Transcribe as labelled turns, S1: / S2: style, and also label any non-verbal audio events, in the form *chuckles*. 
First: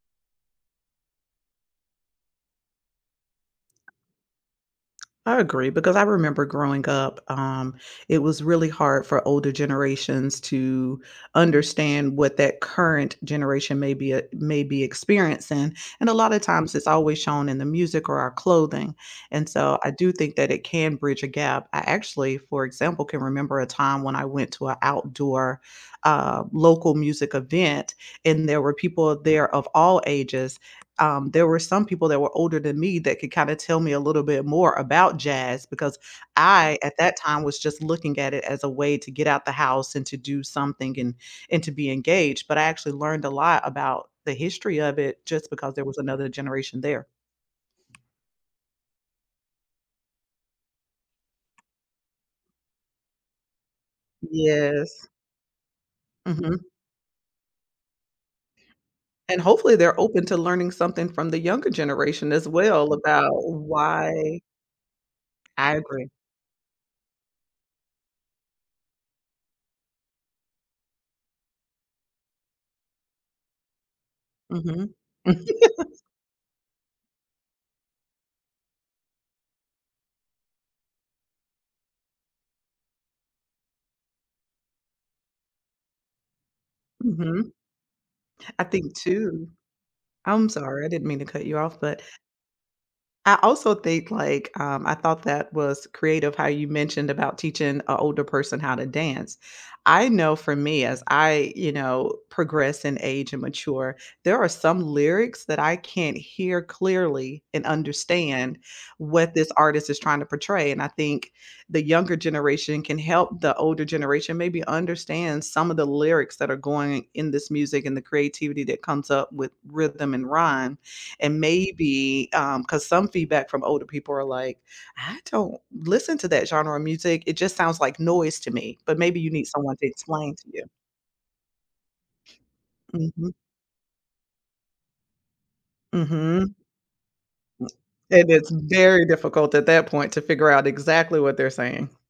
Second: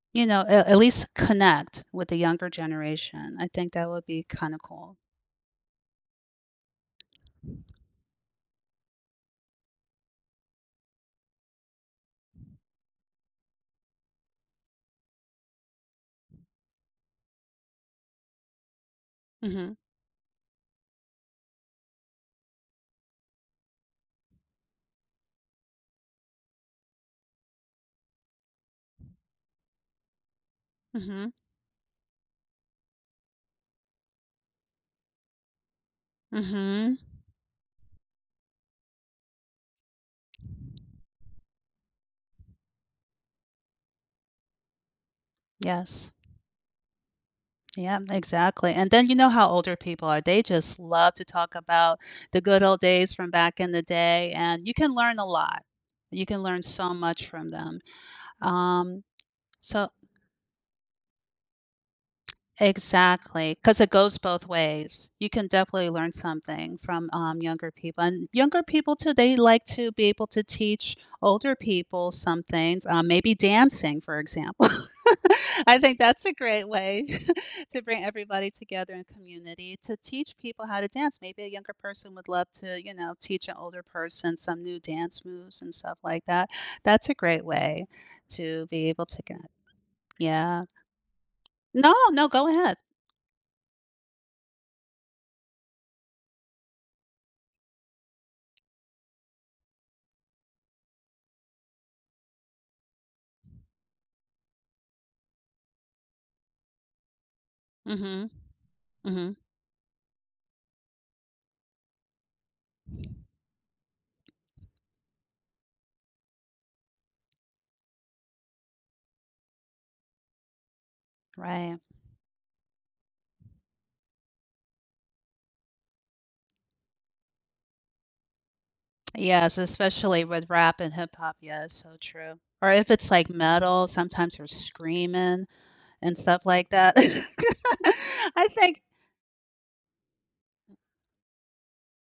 S1: You know, a at least connect with the younger generation, I think that would be kinda cool.
S2: I agree, because I remember growing up, um, it was really hard for older generations to understand what that current generation may be e may be experiencing and a lotta times it's always shown in the music or our clothing, and
S1: Mhm.
S2: so I do think that it can bridge a gap. I actually, for example, can remember a time when I went to a outdoor, um, local music event and there were people of there of all ages.
S1: Mhm.
S2: Um, there were some people that were older than me that could kinda tell me a little bit more about jazz because I, at
S1: Mhm.
S2: that time, was just looking at it as a way to get out the house and to do something and and to be engaged, but I actually learned a lot about the history of it just because there was
S1: Yes.
S2: another generation there.
S1: Yeah, exactly, and then you know how older people are, they just love to talk about the good old days from back in the day, and you can
S2: Yes.
S1: learn a lot. You can learn
S2: Mhm.
S1: so much from them, um,
S2: And hopefully
S1: so
S2: they're open to learning something from the younger generation as well about
S1: Exactly, 'cause it goes
S2: why
S1: both ways. You can
S2: I
S1: definitely
S2: agree.
S1: learn something from, um, younger people, and younger people too they like to be able to teach older people some things, uh, maybe dancing, for example.
S2: Mhm.
S1: *chuckles* I
S2: *laughs*
S1: think that's a great way *chuckles* to bring everybody together in community to teach people how to dance. Maybe a younger person would love to, you know, teach an older person some new dance moves and stuff like that. That's a great
S2: Mhm.
S1: way
S2: I
S1: to be
S2: think
S1: able to get
S2: too I'm
S1: yeah.
S2: sorry, I didn't mean to cut you off,
S1: No,
S2: but
S1: no, go ahead.
S2: I also think, like um, I thought that was creative how you mentioned about teaching an older person how to dance. I know for me as I, you know, progress and age and mature, there are some lyrics that I can't hear clearly and
S1: Mhm.
S2: understand what
S1: Mhm.
S2: this artist is trying to portray, and I think the younger generation can help the older generation maybe understand some of the lyrics that are going in this music and the creativity that comes up with rhythm and rhyme, and
S1: Right.
S2: maybe um, 'cause some feedback from older people are like, "I don't listen to that genre of music, it just sounds like noise to me," but maybe you need
S1: Yes,
S2: someone to
S1: especially
S2: explain to
S1: with
S2: you.
S1: rap and hip hop, yeah, so true. Or if it's, like,
S2: Mhm.
S1: metal, sometimes we're screaming and stuff
S2: Mhm.
S1: like that.
S2: And
S1: *laughs* I
S2: it's
S1: think
S2: very difficult at that point to figure out exactly what they're saying.